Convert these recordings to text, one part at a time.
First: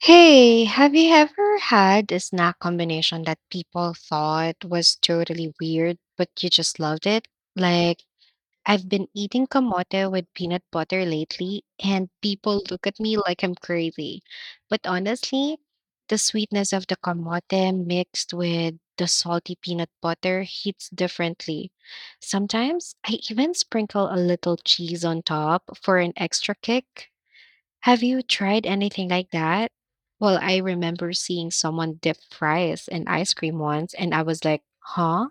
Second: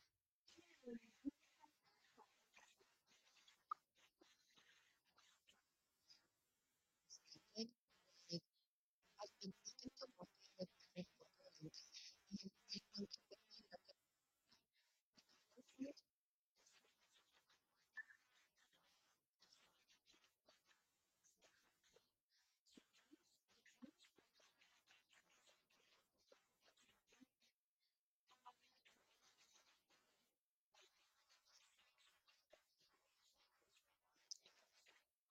Hey, have you ever had a snack combination that people thought was totally weird, but you just loved it? Like, I've been eating kamote with peanut butter lately, and people look at me like I'm crazy. But honestly, the sweetness of the kamote mixed with the salty peanut butter hits differently. Sometimes I even sprinkle a little cheese on top for an extra kick. Have you tried anything like that? Well, I remember seeing someone dip fries in ice cream once, and I was like, huh?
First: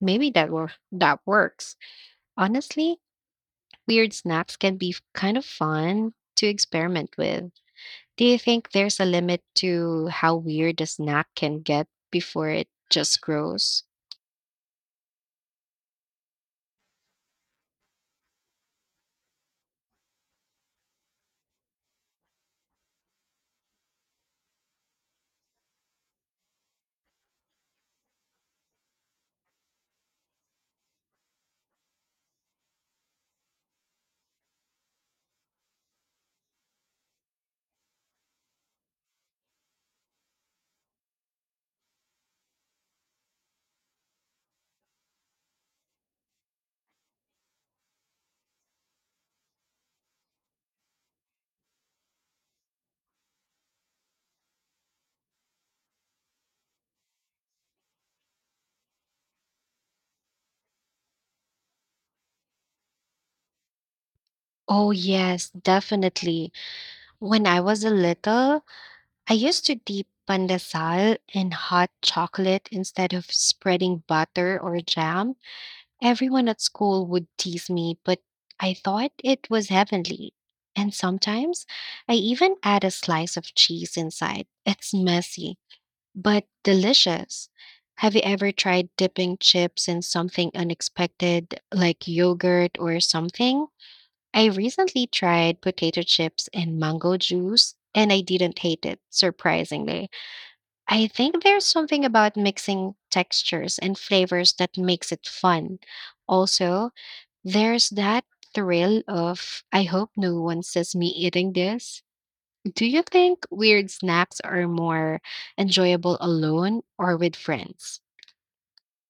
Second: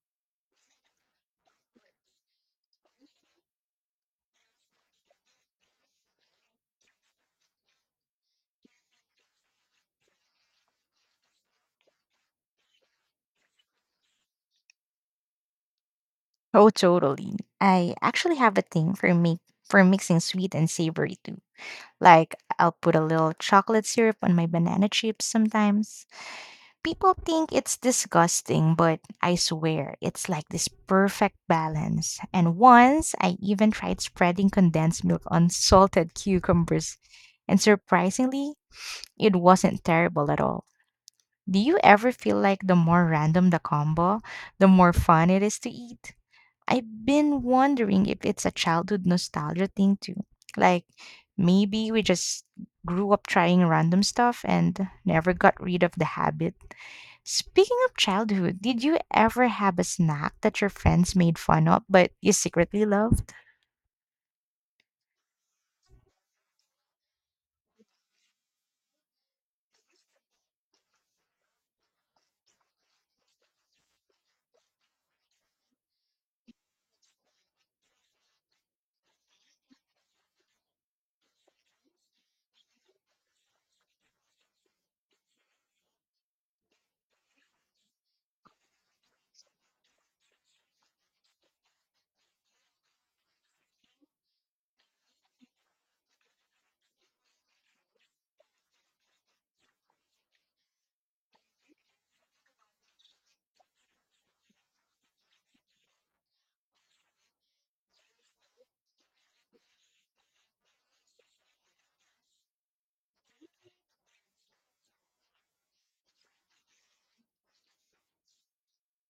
Maybe that works. Honestly, weird snacks can be kind of fun to experiment with. Do you think there's a limit to how weird a snack can get before it just grows? Oh, totally. I actually have a thing for me for mixing sweet and savory too. Like I'll put a little chocolate syrup on my banana chips sometimes. People think it's disgusting, but I swear it's like this perfect balance. And once I even tried spreading condensed milk on salted cucumbers, and surprisingly, it wasn't terrible at all. Do you ever feel like the more random the combo, the more fun it is to eat? I've been wondering if it's a childhood nostalgia thing too. Like maybe we just grew up trying random stuff and never got rid of the habit. Speaking of childhood, did you ever have a snack that your friends made fun of but you secretly loved? Oh, yes, definitely. When I was a little, I used to dip pandesal in hot chocolate instead of spreading butter or jam. Everyone at school would tease me, but I thought it was heavenly. And sometimes I even add a slice of cheese inside. It's messy, but delicious. Have you ever tried dipping chips in something unexpected, like yogurt or something? I recently tried potato chips and mango juice, and I didn't hate it, surprisingly. I think there's something about mixing textures and flavors that makes it fun. Also, there's that thrill of, I hope no one sees me eating this. Do you think weird snacks are more enjoyable alone or with friends?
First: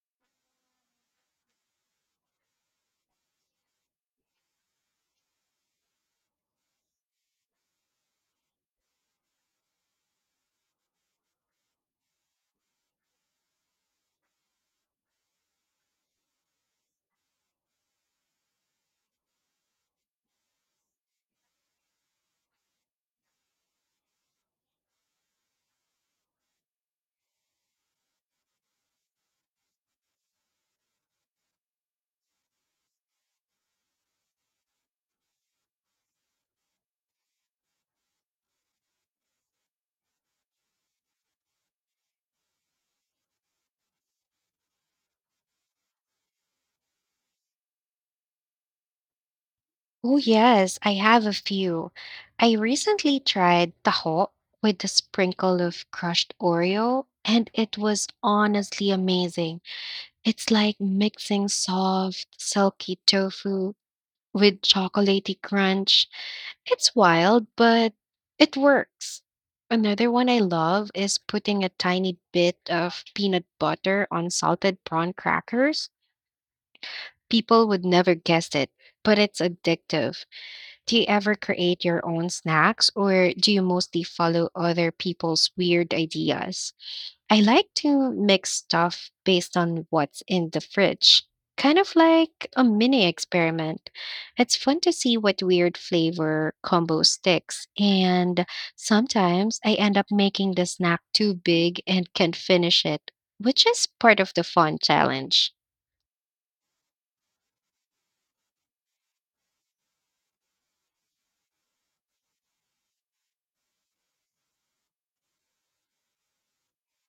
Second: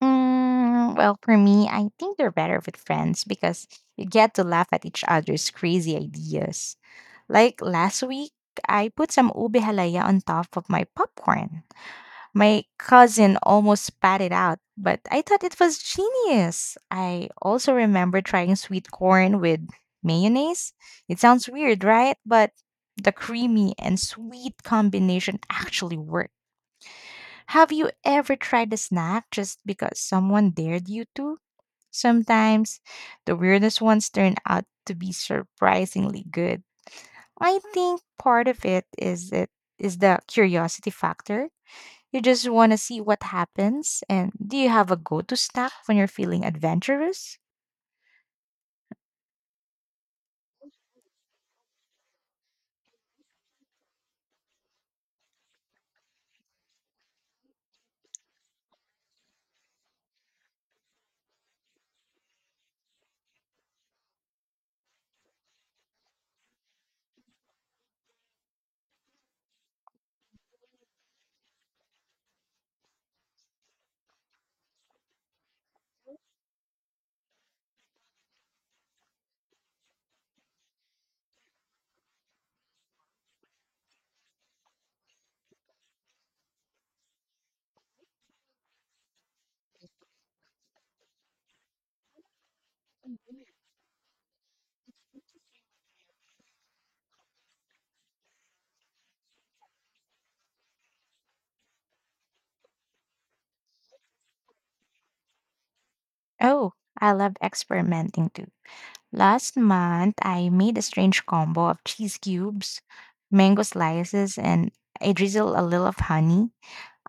Mm, well, for me, I think they're better with friends because you get to laugh at each other's crazy ideas. Like last week, I put some ube halaya on top of my popcorn. My cousin almost spat it out, but I thought it was genius. I also remember trying sweet corn with mayonnaise. It sounds weird, right? But the creamy and sweet combination actually worked. Have you ever tried a snack just because someone dared you to? Sometimes the weirdest ones turn out to be surprisingly good. I think part of it is the curiosity factor. You just want to see what happens. And do you have a go-to snack when you're feeling adventurous? Oh, yes, I have a few. I recently tried taho with a sprinkle of crushed Oreo, and it was honestly amazing. It's like mixing soft, silky tofu with chocolatey crunch. It's wild, but it works. Another one I love is putting a tiny bit of peanut butter on salted prawn crackers. People would never guess it, but it's addictive. Do you ever create your own snacks or do you mostly follow other people's weird ideas? I like to mix stuff based on what's in the fridge, kind of like a mini experiment. It's fun to see what weird flavor combo sticks, and sometimes I end up making the snack too big and can't finish it, which is part of the fun challenge. Oh, I love experimenting too. Last month, I made a strange combo of cheese cubes, mango slices, and I drizzled a little of honey.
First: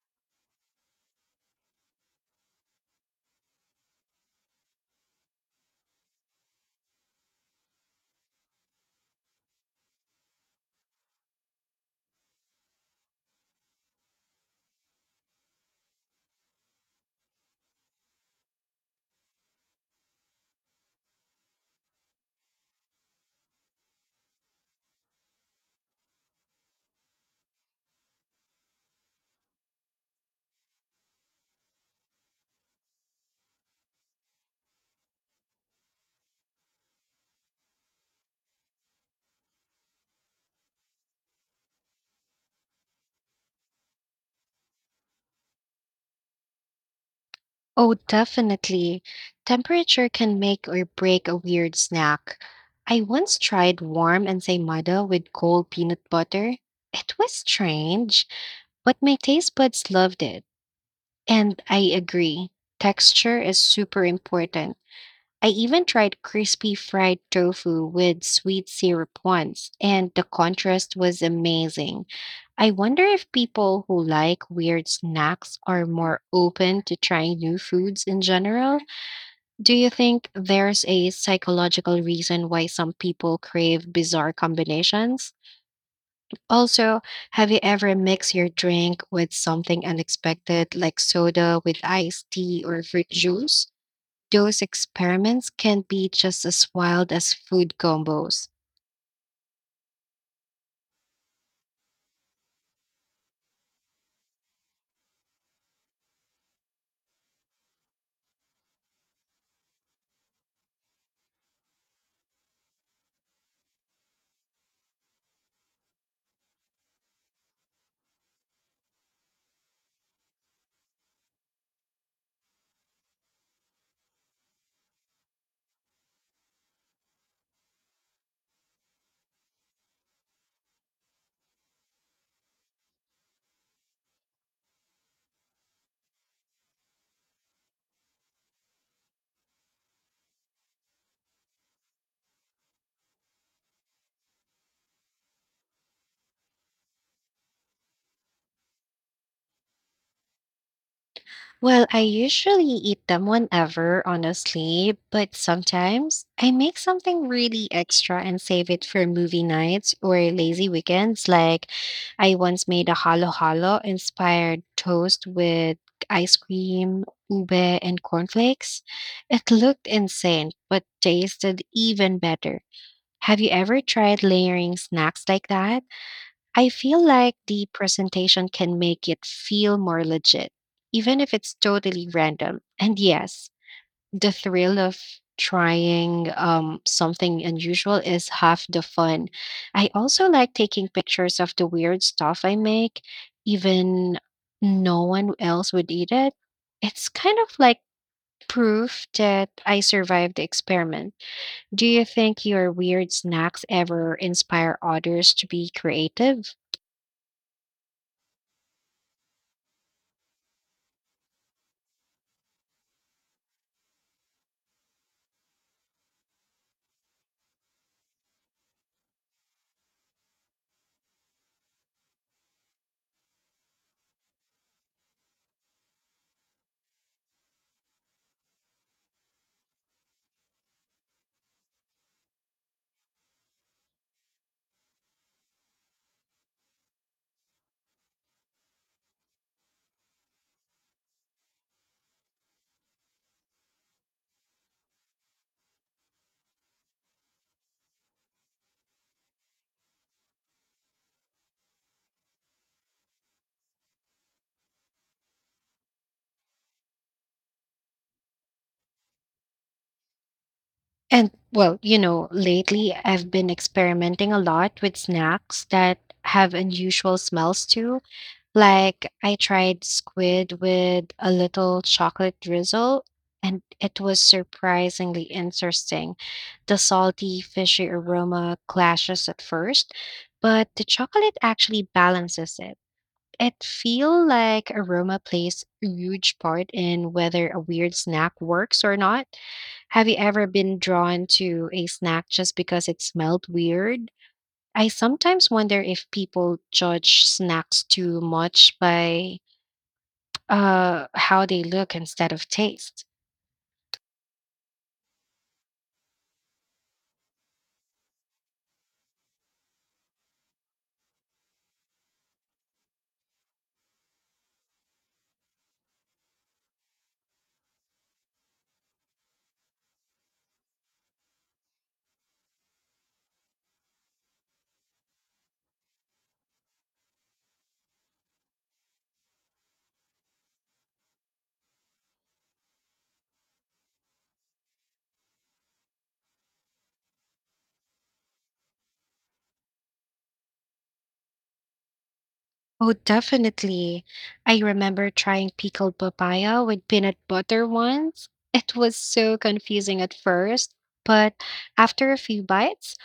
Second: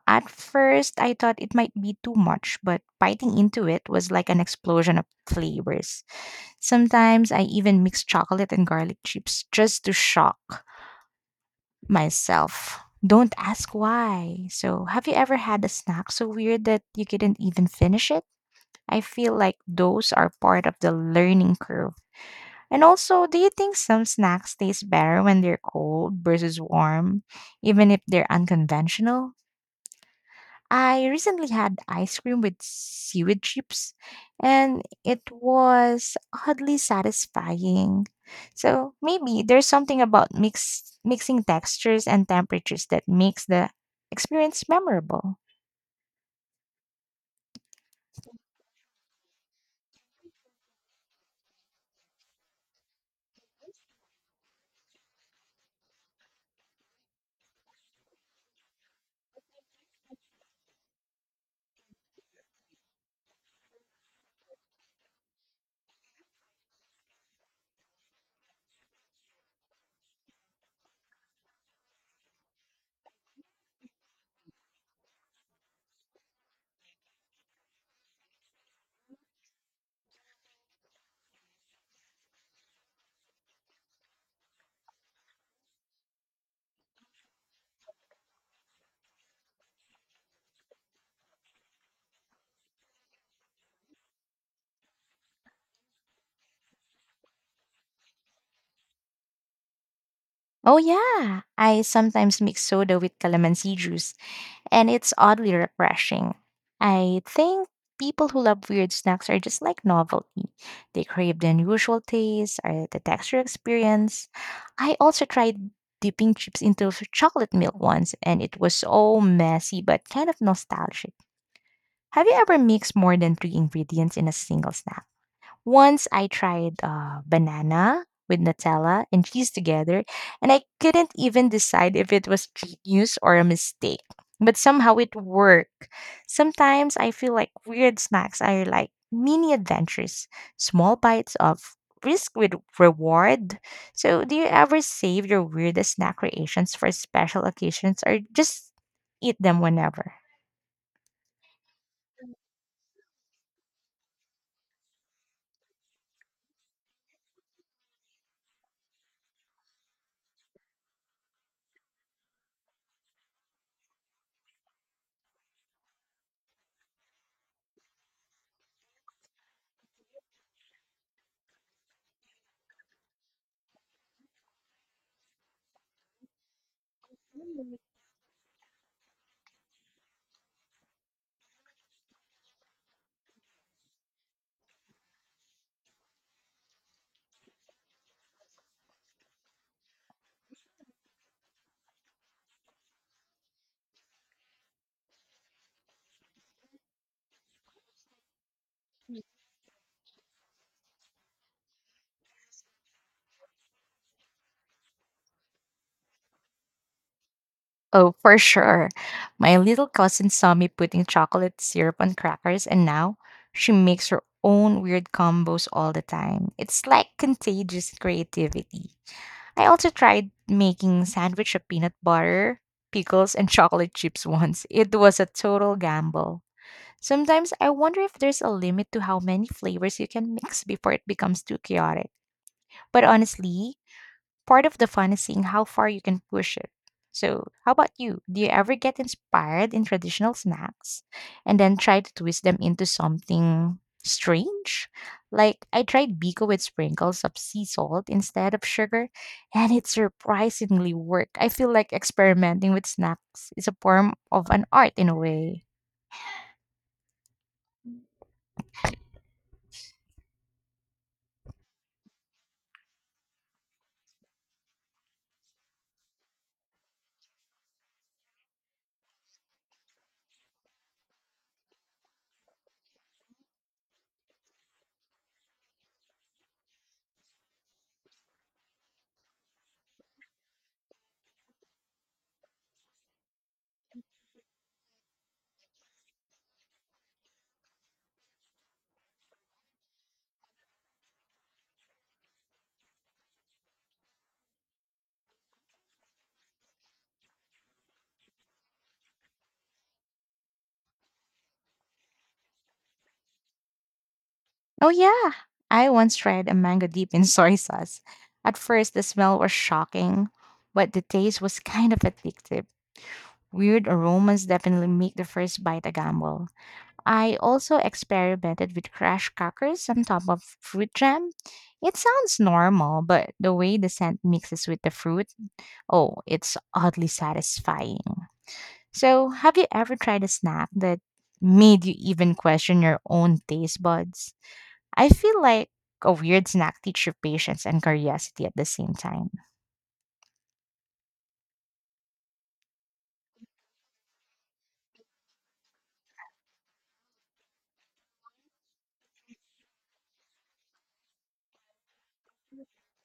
At first, I thought it might be too much, but biting into it was like an explosion of flavors. Sometimes I even mix chocolate and garlic chips just to shock myself. Don't ask why. So, have you ever had a snack so weird that you couldn't even finish it? I feel like those are part of the learning curve. And also, do you think some snacks taste better when they're cold versus warm, even if they're unconventional? I recently had ice cream with seaweed chips, and it was oddly satisfying. So maybe there's something about mixing textures and temperatures that makes the experience memorable. Oh, definitely. Temperature can make or break a weird snack. I once tried warm ensaymada with cold peanut butter. It was strange, but my taste buds loved it. And I agree, texture is super important. I even tried crispy fried tofu with sweet syrup once, and the contrast was amazing. I wonder if people who like weird snacks are more open to trying new foods in general. Do you think there's a psychological reason why some people crave bizarre combinations? Also, have you ever mixed your drink with something unexpected like soda with iced tea or fruit juice? Those experiments can be just as wild as food combos. Oh, yeah, I sometimes mix soda with calamansi juice, and it's oddly refreshing. I think people who love weird snacks are just like novelty. They crave the unusual taste or the texture experience. I also tried dipping chips into chocolate milk once, and it was so messy but kind of nostalgic. Have you ever mixed more than three ingredients in a single snack? Once I tried banana with Nutella and cheese together, and I couldn't even decide if it was genius or a mistake. But somehow it worked. Sometimes I feel like weird snacks are like mini adventures, small bites of risk with reward. So, do you ever save your weirdest snack creations for special occasions or just eat them whenever? Well, I usually eat them whenever, honestly, but sometimes I make something really extra and save it for movie nights or lazy weekends. Like, I once made a halo halo inspired toast with ice cream, ube, and cornflakes. It looked insane, but tasted even better. Have you ever tried layering snacks like that? I feel like the presentation can make it feel more legit, even if it's totally random. And yes, the thrill of trying something unusual is half the fun. I also like taking pictures of the weird stuff I make, even no one else would eat it. It's kind of like proof that I survived the experiment. Do you think your weird snacks ever inspire others to be creative? Oh, for sure. My little cousin saw me putting chocolate syrup on crackers, and now she makes her own weird combos all the time. It's like contagious creativity. I also tried making sandwich of peanut butter, pickles, and chocolate chips once. It was a total gamble. Sometimes I wonder if there's a limit to how many flavors you can mix before it becomes too chaotic. But honestly, part of the fun is seeing how far you can push it. So, how about you? Do you ever get inspired in traditional snacks and then try to twist them into something strange? Like, I tried Biko with sprinkles of sea salt instead of sugar, and it surprisingly worked. I feel like experimenting with snacks is a form of an art in a way. And well, you know, lately I've been experimenting a lot with snacks that have unusual smells too. Like I tried squid with a little chocolate drizzle, and it was surprisingly interesting. The salty, fishy aroma clashes at first, but the chocolate actually balances it. It feel like aroma plays a huge part in whether a weird snack works or not. Have you ever been drawn to a snack just because it smelled weird? I sometimes wonder if people judge snacks too much by how they look instead of taste. Oh, yeah. I once tried a mango dip in soy sauce. At first, the smell was shocking, but the taste was kind of addictive. Weird aromas definitely make the first bite a gamble. I also experimented with crushed crackers on top of fruit jam. It sounds normal, but the way the scent mixes with the fruit, oh, it's oddly satisfying. So, have you ever tried a snack that made you even question your own taste buds? I feel like a weird snack teaches you patience and curiosity at the same time. Oh, definitely. I remember trying pickled papaya with peanut butter once. It was so confusing at first, but after a few bites,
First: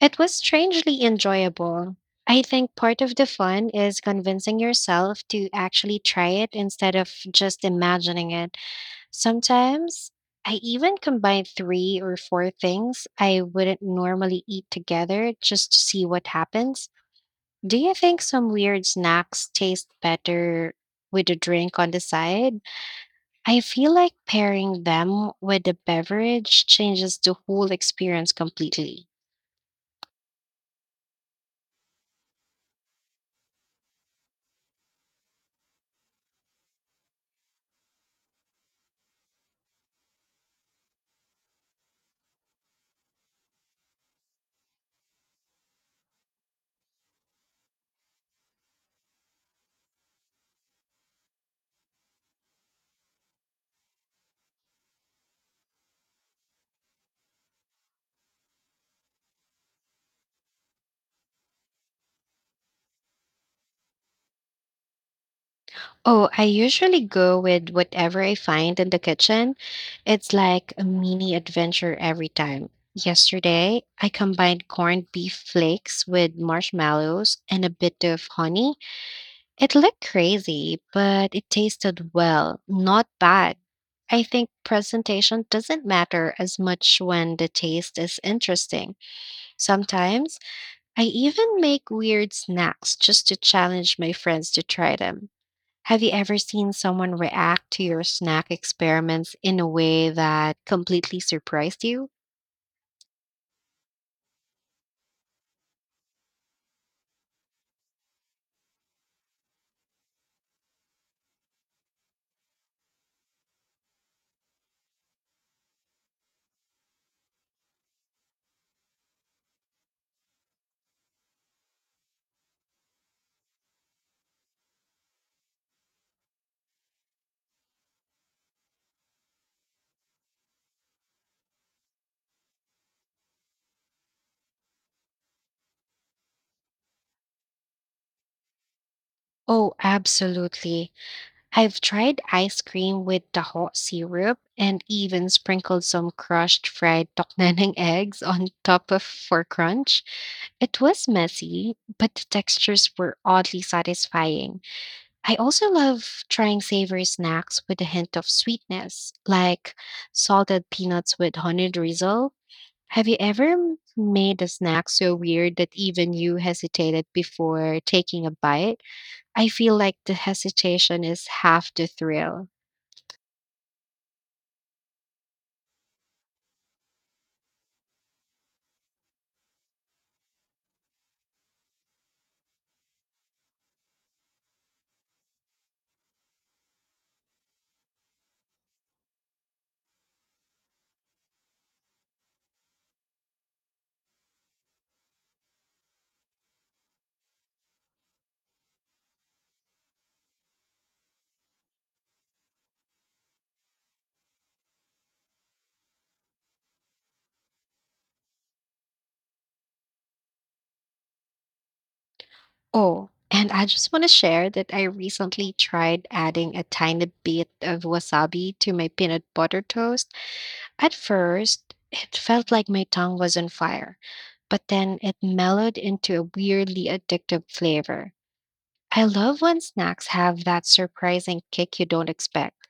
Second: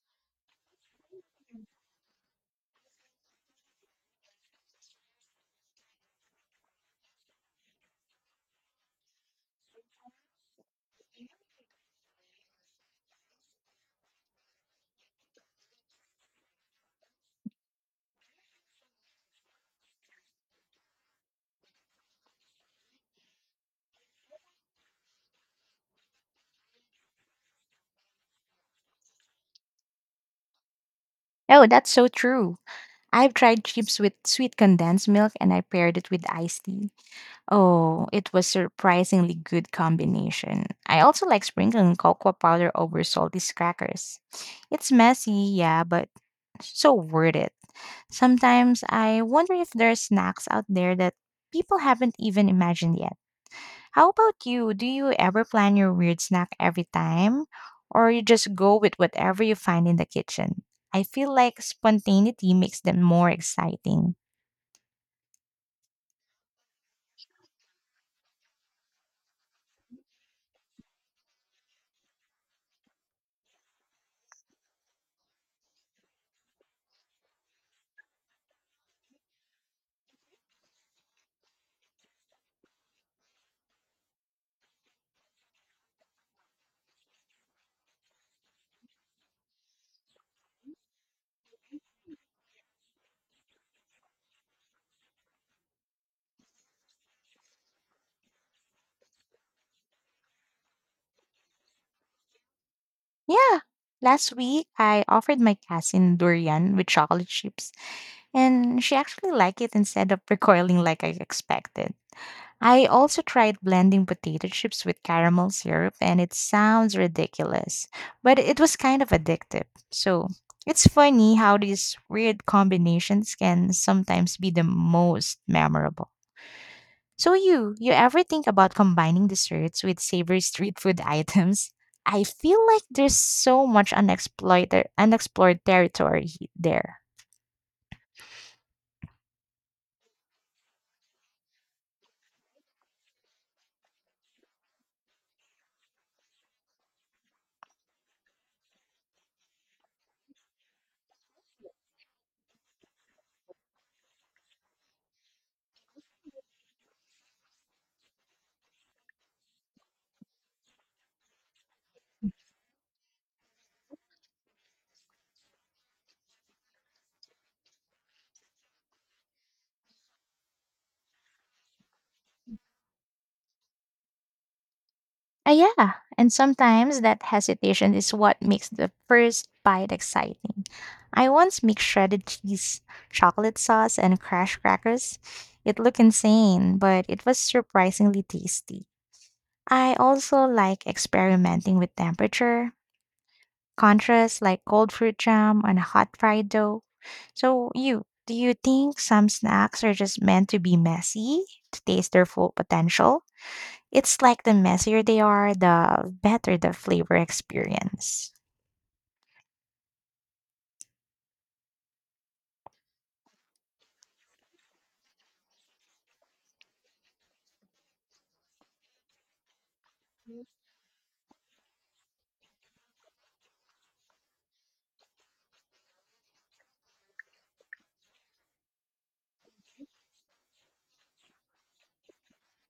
it was strangely enjoyable. I think part of the fun is convincing yourself to actually try it instead of just imagining it. Sometimes I even combine three or four things I wouldn't normally eat together just to see what happens. Do you think some weird snacks taste better with a drink on the side? I feel like pairing them with a beverage changes the whole experience completely. Oh, that's so true. I've tried chips with sweet condensed milk and I paired it with iced tea. Oh, it was surprisingly good combination. I also like sprinkling cocoa powder over salty crackers. It's messy, yeah, but so worth it. Sometimes I wonder if there are snacks out there that people haven't even imagined yet. How about you? Do you ever plan your weird snack every time? Or you just go with whatever you find in the kitchen? I feel like spontaneity makes them more exciting. Oh, I usually go with whatever I find in the kitchen. It's like a mini adventure every time. Yesterday, I combined corned beef flakes with marshmallows and a bit of honey. It looked crazy, but it tasted well, not bad. I think presentation doesn't matter as much when the taste is interesting. Sometimes I even make weird snacks just to challenge my friends to try them. Have you ever seen someone react to your snack experiments in a way that completely surprised you? Yeah. Last week, I offered my cousin durian with chocolate chips, and she actually liked it instead of recoiling like I expected. I also tried blending potato chips with caramel syrup, and it sounds ridiculous, but it was kind of addictive. So it's funny how these weird combinations can sometimes be the most memorable. So you ever think about combining desserts with savory street food items? I feel like there's so much unexploited unexplored territory there. Oh, absolutely. I've tried ice cream with the hot syrup and even sprinkled some crushed fried tokneneng eggs on top of for crunch. It was messy, but the textures were oddly satisfying. I also love trying savory snacks with a hint of sweetness, like salted peanuts with honey drizzle. Have you ever made a snack so weird that even you hesitated before taking a bite? I feel like the hesitation is half the thrill. Ah, yeah, and sometimes that hesitation is what makes the first bite exciting. I once mixed shredded cheese, chocolate sauce, and crash crackers. It looked insane, but it was surprisingly tasty. I also like experimenting with temperature, contrasts like cold fruit jam and hot fried dough. So, do you think some snacks are just meant to be messy to taste their full potential? It's like the messier they are, the better the flavor experience. Oh, and I just want to share that I recently tried adding a tiny bit of wasabi to my peanut butter toast. At first, it felt like my tongue was on fire, but then it mellowed into a weirdly addictive flavor. I love when snacks have that surprising kick you don't expect.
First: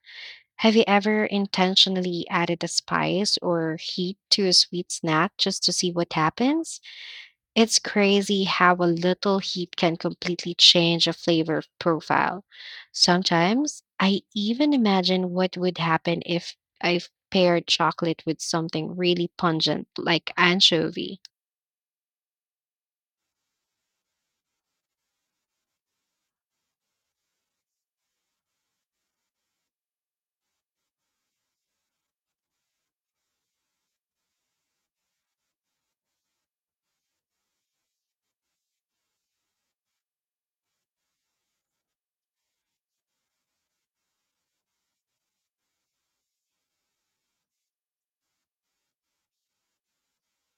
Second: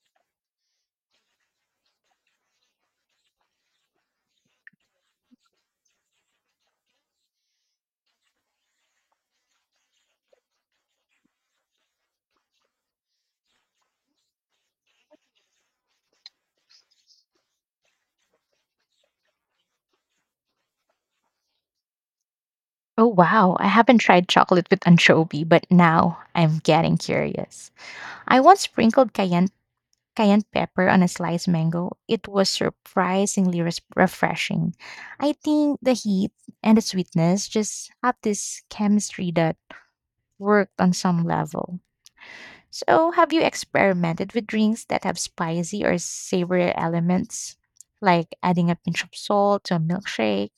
Have you ever intentionally added a spice or heat to a sweet snack just to see what happens? It's crazy how a little heat can completely change a flavor profile. Sometimes I even imagine what would happen if I paired chocolate with something really pungent, like anchovy. Oh wow, I haven't tried chocolate with anchovy, but now I'm getting curious. I once sprinkled cayenne pepper on a sliced mango, it was surprisingly refreshing. I think the heat and the sweetness just have this chemistry that worked on some level. So, have you experimented with drinks that have spicy or savory elements, like adding a pinch of salt to a milkshake?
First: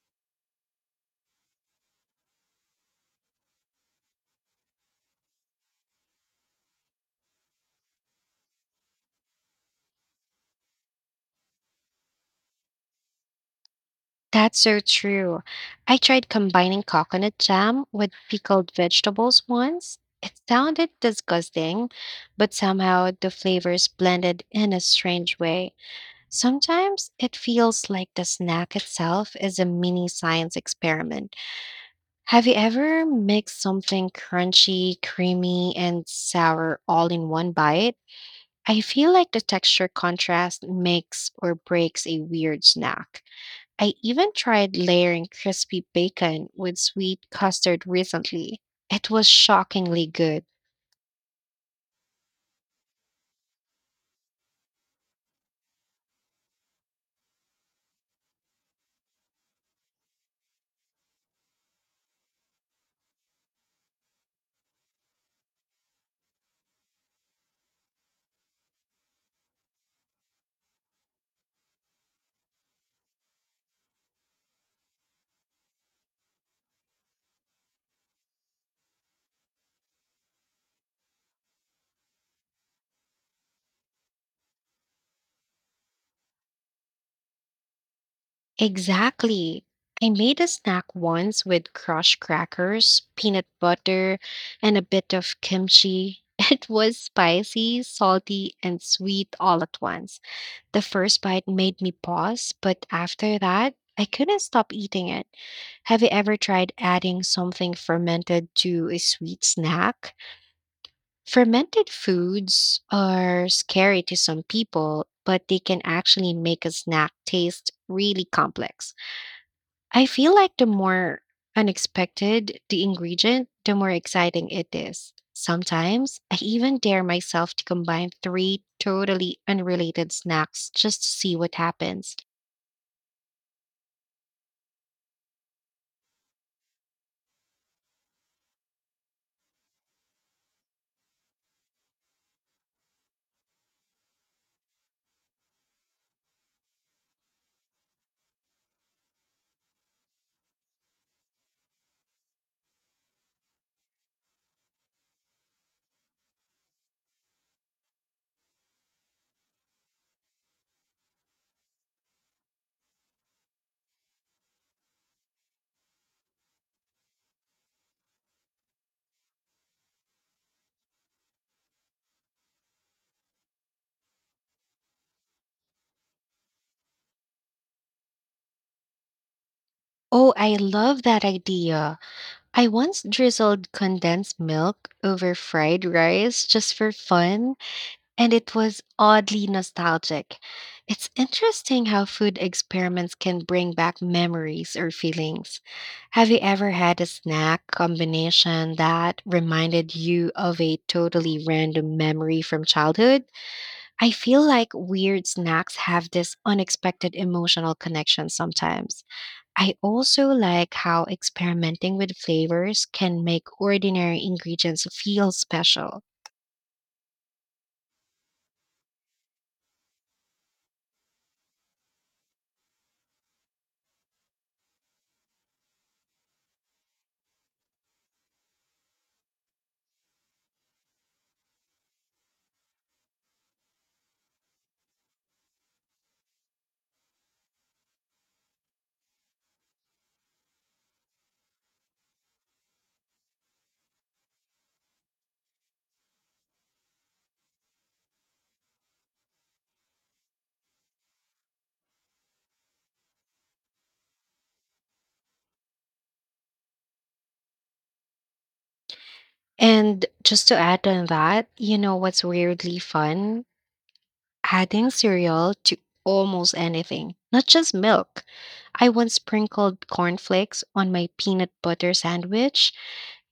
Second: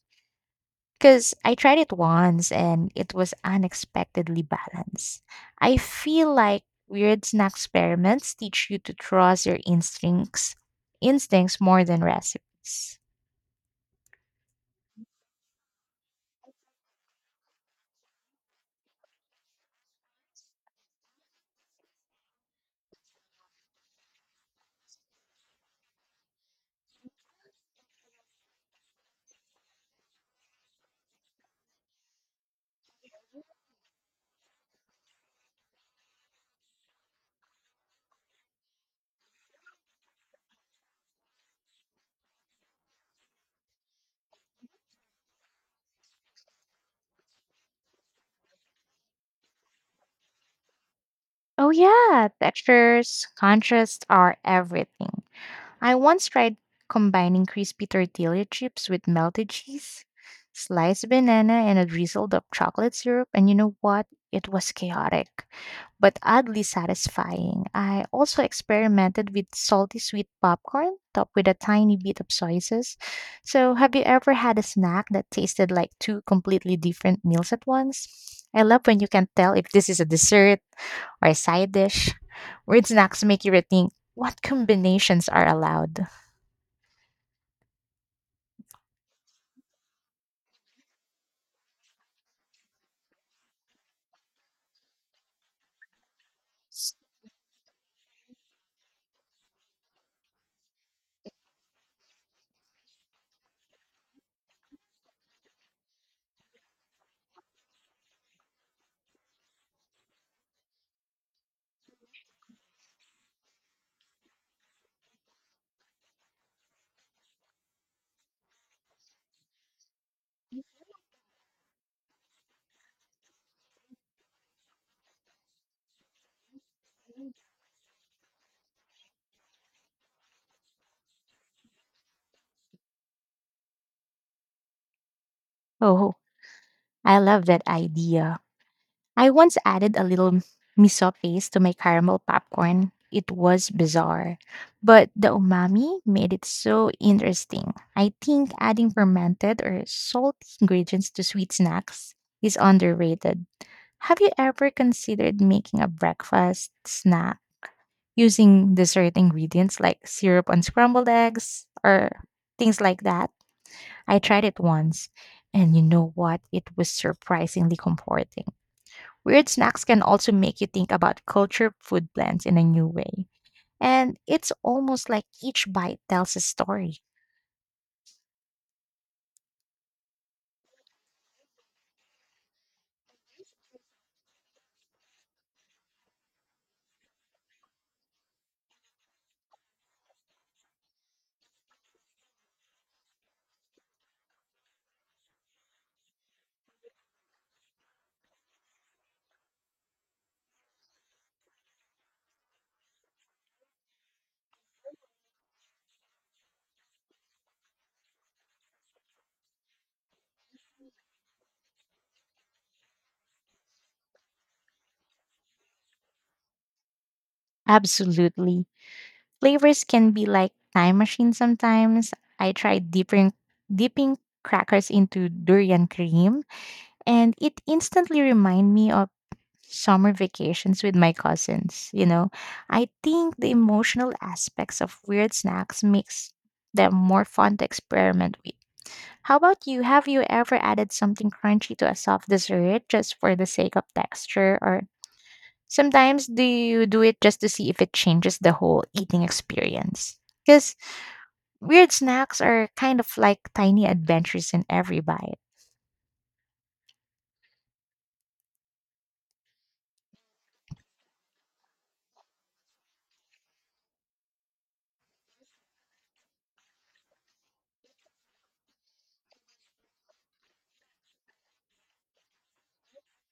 Because I tried it once and it was unexpectedly balanced. I feel like weird snack experiments teach you to trust your instincts more than recipes. That's so true. I tried combining coconut jam with pickled vegetables once. It sounded disgusting, but somehow the flavors blended in a strange way. Sometimes it feels like the snack itself is a mini science experiment. Have you ever mixed something crunchy, creamy, and sour all in one bite? I feel like the texture contrast makes or breaks a weird snack. I even tried layering crispy bacon with sweet custard recently. It was shockingly good. Oh yeah, textures, contrasts are everything. I once tried combining crispy tortilla chips with melted cheese, sliced banana, and a drizzle of chocolate syrup, and you know what? It was chaotic, but oddly satisfying. I also experimented with salty sweet popcorn topped with a tiny bit of soy sauce. So, have you ever had a snack that tasted like two completely different meals at once? I love when you can tell if this is a dessert or a side dish. Weird snacks make you rethink what combinations are allowed. Exactly. I made a snack once with crushed crackers, peanut butter, and a bit of kimchi. It was spicy, salty, and sweet all at once. The first bite made me pause, but after that, I couldn't stop eating it. Have you ever tried adding something fermented to a sweet snack? Fermented foods are scary to some people, but they can actually make a snack taste really complex. I feel like the more unexpected the ingredient, the more exciting it is. Sometimes I even dare myself to combine three totally unrelated snacks just to see what happens. Oh, I love that idea. I once added a little miso paste to my caramel popcorn. It was bizarre, but the umami made it so interesting. I think adding fermented or salty ingredients to sweet snacks is underrated. Have you ever considered making a breakfast snack using dessert ingredients like syrup on scrambled eggs or things like that? I tried it once, and you know what? It was surprisingly comforting. Weird snacks can also make you think about culture food blends in a new way. And it's almost like each bite tells a story. Oh, I love that idea. I once drizzled condensed milk over fried rice just for fun, and it was oddly nostalgic. It's interesting how food experiments can bring back memories or feelings. Have you ever had a snack combination that reminded you of a totally random memory from childhood? I feel like weird snacks have this unexpected emotional connection sometimes. I also like how experimenting with flavors can make ordinary ingredients feel special. Absolutely. Flavors can be like time machines sometimes. I tried dipping crackers into durian cream, and it instantly reminded me of summer vacations with my cousins. You know, I think the emotional aspects of weird snacks makes them more fun to experiment with. How about you? Have you ever added something crunchy to a soft dessert just for the sake of texture, or sometimes do you do it just to see if it changes the whole eating experience? Because weird snacks are kind of like tiny adventures in every bite. And just to add on that, you know what's weirdly fun? Adding cereal to almost anything, not just milk. I once sprinkled cornflakes on my peanut butter sandwich,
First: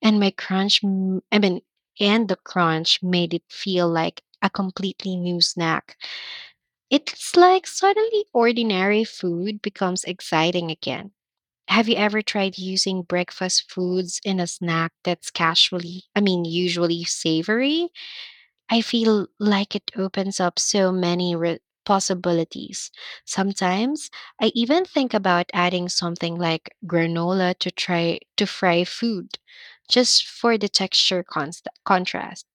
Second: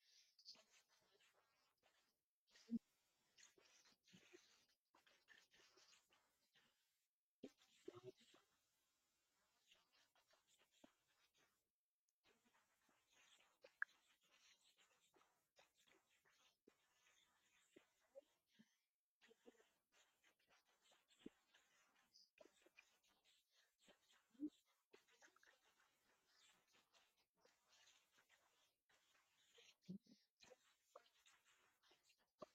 and my crunch, m- I mean, and the crunch made it feel like a completely new snack. It's like suddenly ordinary food becomes exciting again. Have you ever tried using breakfast foods in a snack that's usually savory? I feel like it opens up so many possibilities. Sometimes I even think about adding something like granola to try to fry food just for the texture contrast.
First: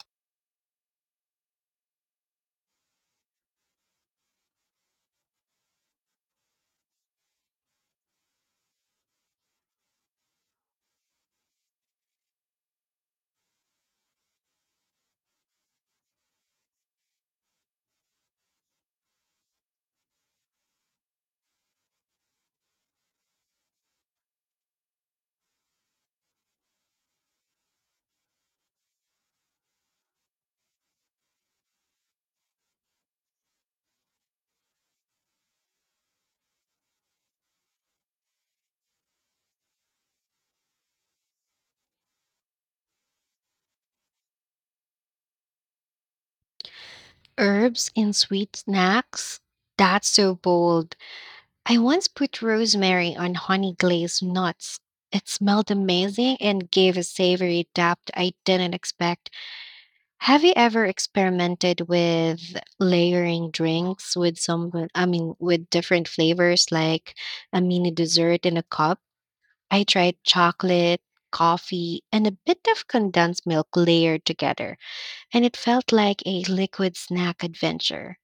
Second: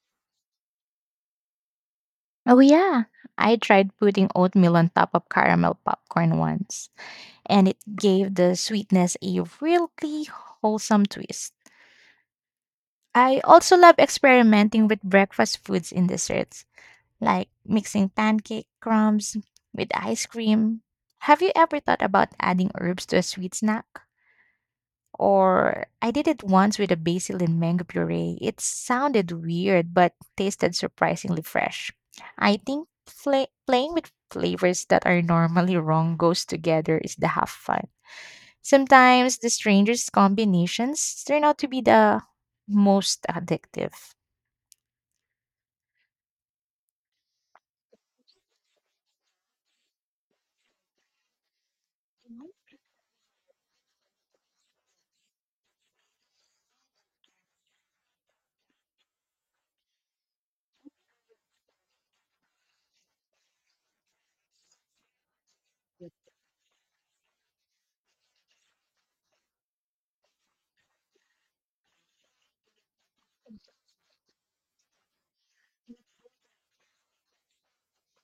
Oh, yeah. I tried putting oatmeal on top of caramel popcorn once, and it gave the sweetness a really wholesome twist. I also love experimenting with breakfast foods in desserts, like mixing pancake crumbs with ice cream. Have you ever thought about adding herbs to a sweet snack? Or I did it once with a basil and mango puree. It sounded weird, but tasted surprisingly fresh. I think playing with flavors that are normally wrong goes together is the half fun. Sometimes the strangest combinations turn out to be the most addictive. Herbs in sweet snacks? That's so bold. I once put rosemary on honey glazed nuts. It smelled amazing and gave a savory depth I didn't expect. Have you ever experimented with layering drinks with some, I mean, with different flavors like a mini dessert in a cup? I tried chocolate, coffee, and a bit of condensed milk layered together, and it felt like a liquid snack adventure.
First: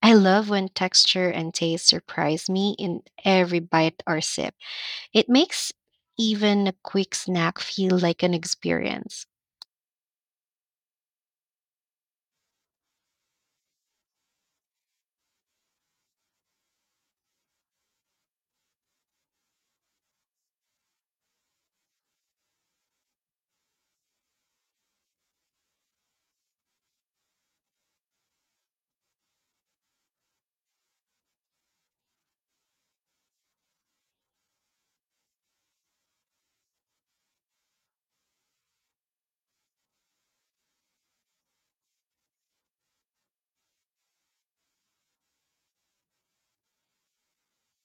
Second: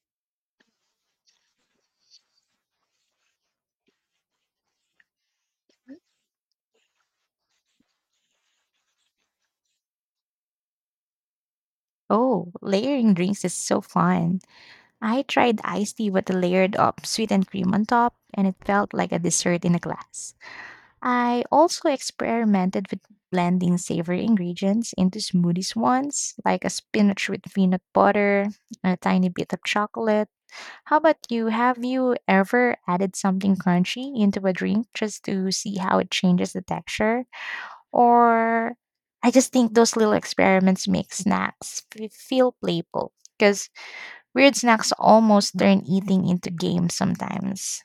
I love when texture and taste surprise me in every bite or sip. It makes even a quick snack feel like an experience. Oh, layering drinks is so fun. I tried iced tea with a layered of sweet and cream on top, and it felt like a dessert in a glass. I also experimented with blending savory ingredients into smoothies once, like a spinach with peanut butter, a tiny bit of chocolate. How about you? Have you ever added something crunchy into a drink just to see how it changes the texture? Or I just think those little experiments make snacks feel playful, because weird snacks almost turn eating into games sometimes.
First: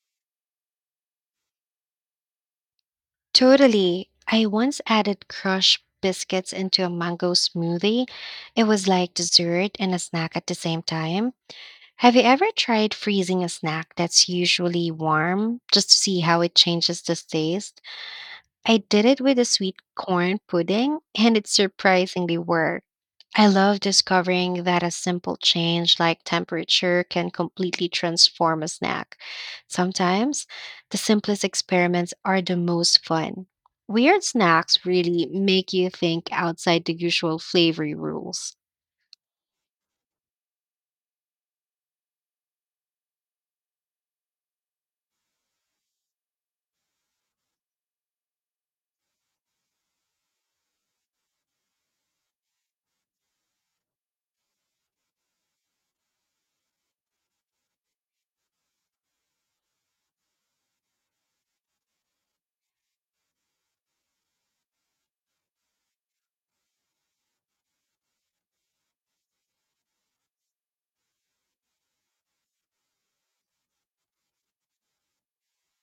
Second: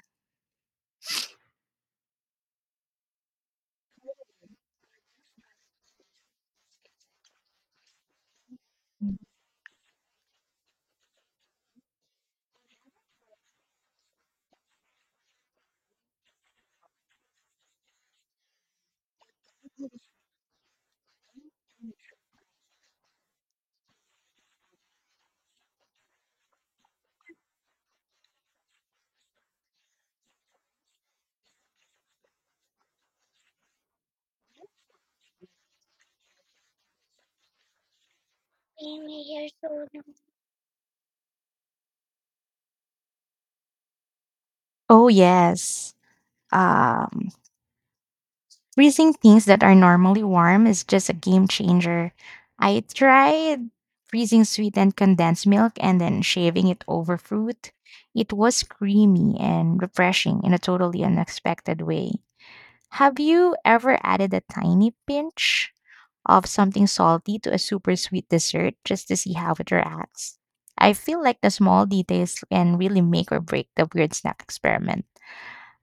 Totally. I once added crushed biscuits into a mango smoothie. It was like dessert and a snack at the same time. Have you ever tried freezing a snack that's usually warm just to see how it changes the taste? I did it with a sweet corn pudding, and it surprisingly worked. I love discovering that a simple change like temperature can completely transform a snack. Sometimes the simplest experiments are the most fun. Weird snacks really make you think outside the usual flavoring rules. Oh, yes. Um, Freezing things that are normally warm is just a game changer. I tried freezing sweetened condensed milk and then shaving it over fruit. It was creamy and refreshing in a totally unexpected way. Have you ever added a tiny pinch of something salty to a super sweet dessert just to see how it reacts? I feel like the small details can really make or break the weird snack experiment.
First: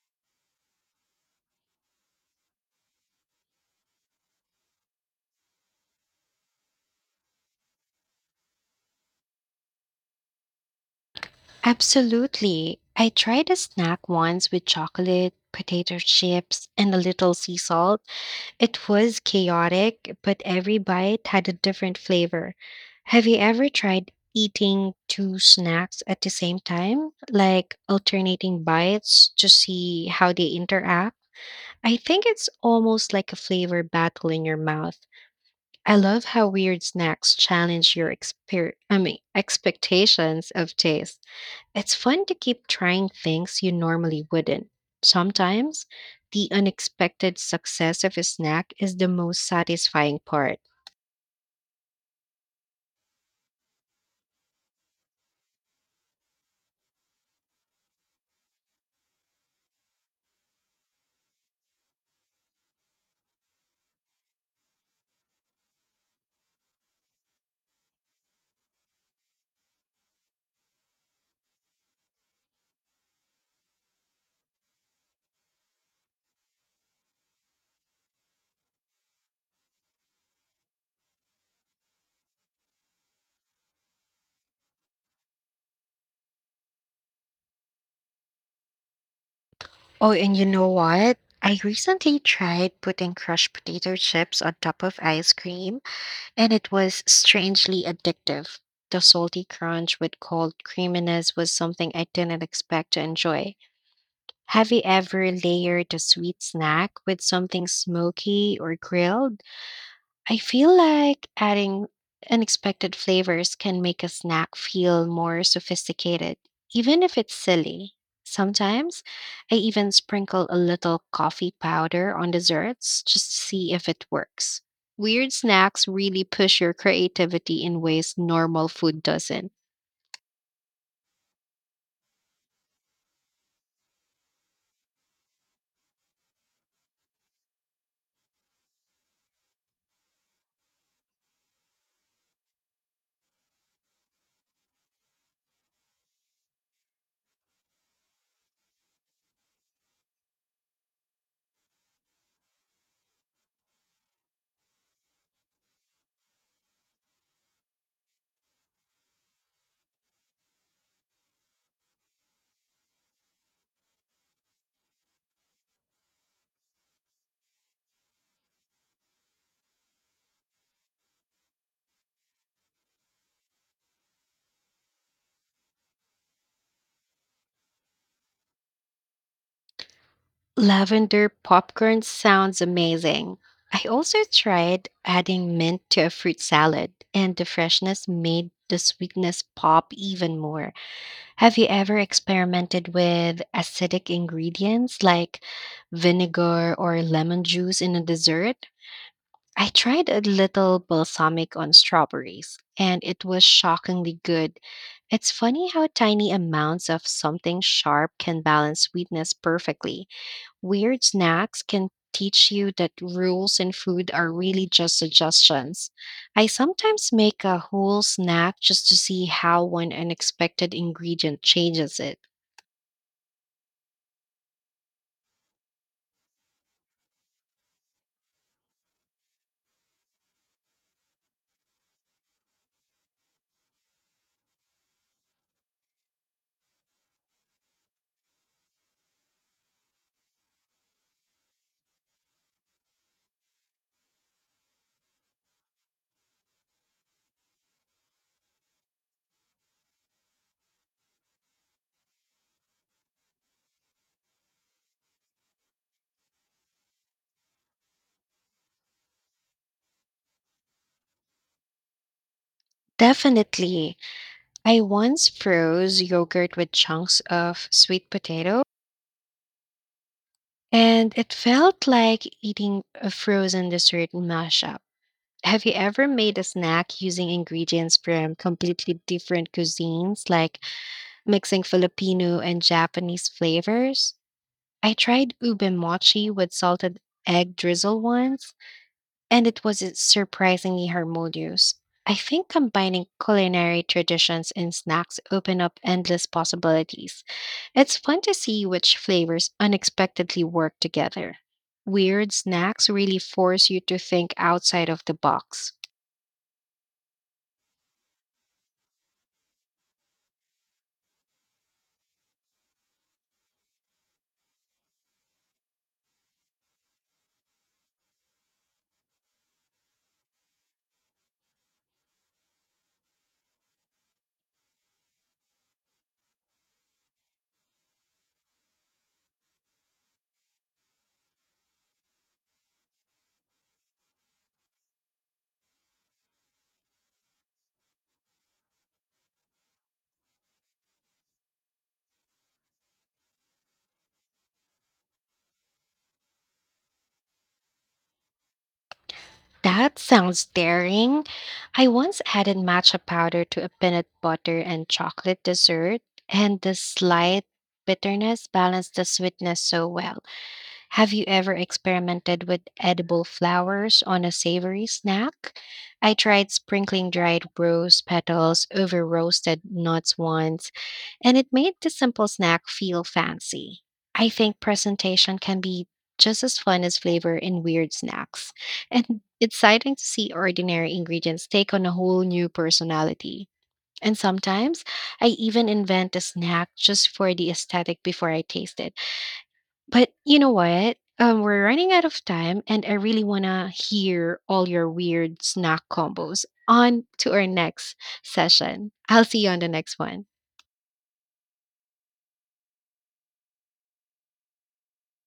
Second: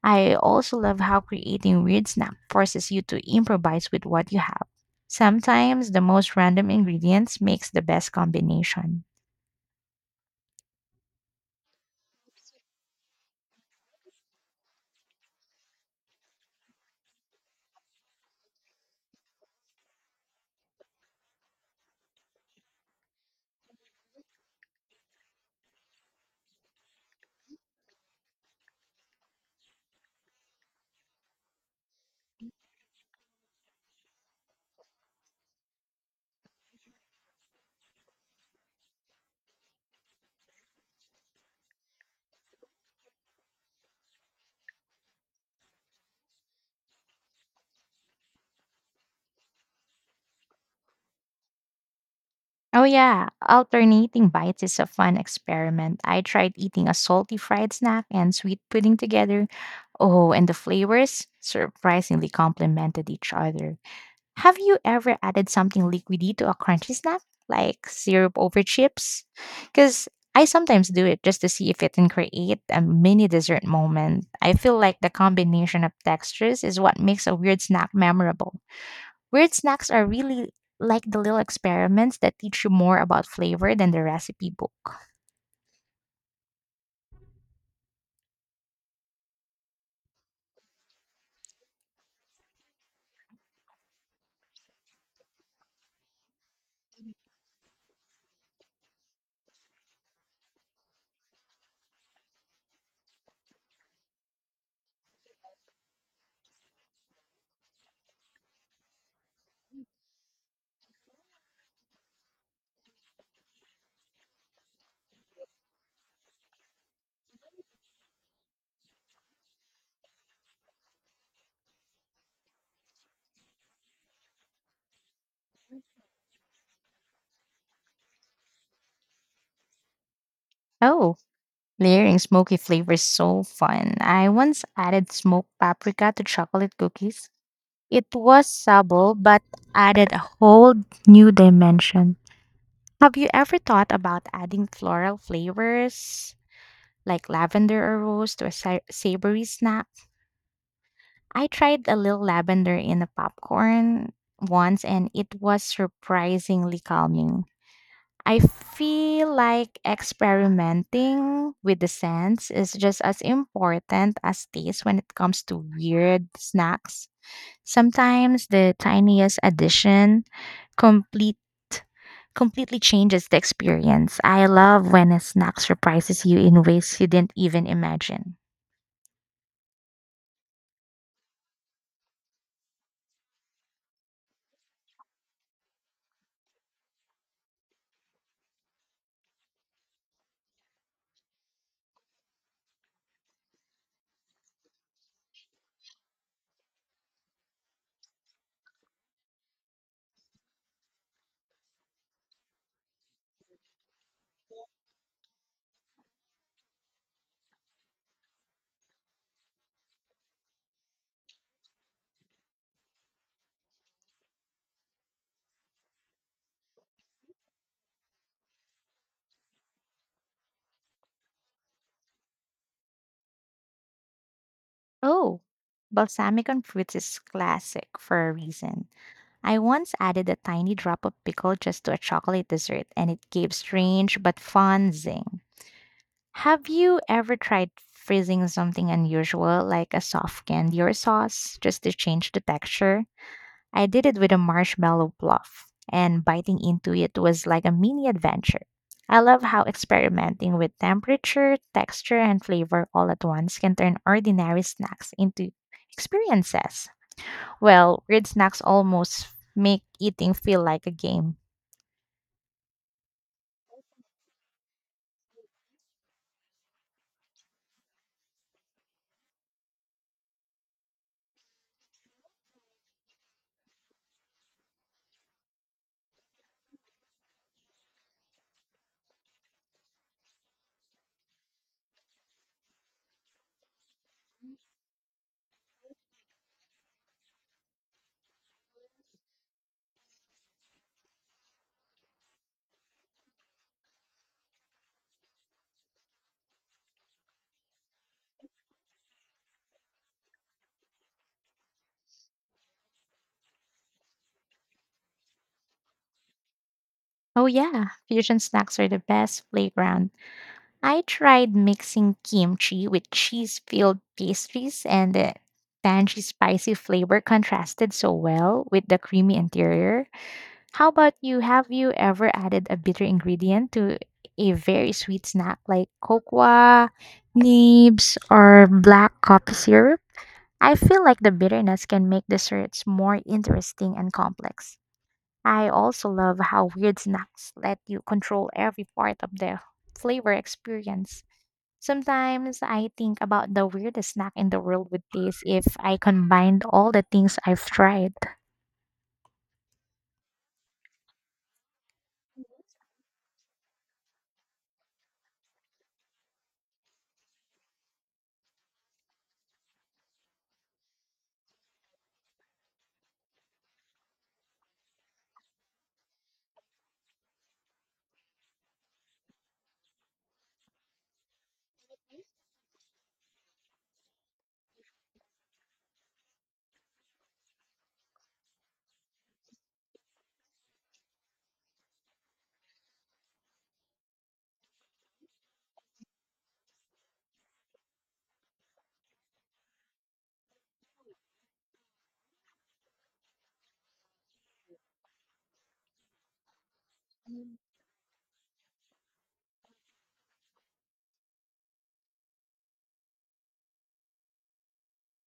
I also love how creating weird snacks forces you to improvise with what you have. Sometimes the most random ingredients makes the best combination. Absolutely. I tried a snack once with chocolate, potato chips, and a little sea salt. It was chaotic, but every bite had a different flavor. Have you ever tried eating two snacks at the same time, like alternating bites to see how they interact? I think it's almost like a flavor battle in your mouth. I love how weird snacks challenge your expectations of taste. It's fun to keep trying things you normally wouldn't. Sometimes, the unexpected success of a snack is the most satisfying part. Oh yeah, alternating bites is a fun experiment. I tried eating a salty fried snack and sweet pudding together. Oh, and the flavors surprisingly complemented each other. Have you ever added something liquidy to a crunchy snack, like syrup over chips? Because I sometimes do it just to see if it can create a mini dessert moment. I feel like the combination of textures is what makes a weird snack memorable. Weird snacks are really like the little experiments that teach you more about flavor than the recipe book. Oh, and you know what? I recently tried putting crushed potato chips on top of ice cream, and it was strangely addictive. The salty crunch with cold creaminess was something I didn't expect to enjoy. Have you ever layered a sweet snack with something smoky or grilled? I feel like adding unexpected flavors can make a snack feel more sophisticated, even if it's silly. Sometimes I even sprinkle a little coffee powder on desserts just to see if it works. Weird snacks really push your creativity in ways normal food doesn't. Oh, layering smoky flavor is so fun. I once added smoked paprika to chocolate cookies. It was subtle but added a whole new dimension. Have you ever thought about adding floral flavors like lavender or rose to a savory snack? I tried a little lavender in a popcorn once and it was surprisingly calming. I feel like experimenting with the scents is just as important as taste when it comes to weird snacks. Sometimes the tiniest addition complete completely changes the experience. I love when a snack surprises you in ways you didn't even imagine. Lavender popcorn sounds amazing. I also tried adding mint to a fruit salad, and the freshness made the sweetness pop even more. Have you ever experimented with acidic ingredients like vinegar or lemon juice in a dessert? I tried a little balsamic on strawberries, and it was shockingly good. It's funny how tiny amounts of something sharp can balance sweetness perfectly. Weird snacks can teach you that rules in food are really just suggestions. I sometimes make a whole snack just to see how one unexpected ingredient changes it. Oh, balsamic on fruits is classic for a reason. I once added a tiny drop of pickle just to a chocolate dessert and it gave strange but fun zing. Have you ever tried freezing something unusual like a soft candy or sauce just to change the texture? I did it with a marshmallow bluff, and biting into it was like a mini adventure. I love how experimenting with temperature, texture, and flavor all at once can turn ordinary snacks into experiences. Well, weird snacks almost make eating feel like a game. Definitely. I once froze yogurt with chunks of sweet potato, and it felt like eating a frozen dessert mashup. Have you ever made a snack using ingredients from completely different cuisines, like mixing Filipino and Japanese flavors? I tried ube mochi with salted egg drizzle once, and it was surprisingly harmonious. I think combining culinary traditions in snacks open up endless possibilities. It's fun to see which flavors unexpectedly work together. Weird snacks really force you to think outside of the box. Oh, yeah, fusion snacks are the best playground. I tried mixing kimchi with cheese filled pastries, and the tangy, spicy flavor contrasted so well with the creamy interior. How about you? Have you ever added a bitter ingredient to a very sweet snack like cocoa, nibs, or black coffee syrup? I feel like the bitterness can make desserts more interesting and complex. I also love how weird snacks let you control every part of the flavor experience. Sometimes I think about the weirdest snack in the world with this if I combined all the things I've tried. That sounds daring. I once added matcha powder to a peanut butter and chocolate dessert, and the slight bitterness balanced the sweetness so well. Have you ever experimented with edible flowers on a savory snack? I tried sprinkling dried rose petals over roasted nuts once, and it made the simple snack feel fancy. I think presentation can be just as fun as flavor in weird snacks, and it's exciting to see ordinary ingredients take on a whole new personality. And sometimes I even invent a snack just for the aesthetic before I taste it. But you know what? We're running out of time, and I really want to hear all your weird snack combos. On to our next session. I'll see you on the next one.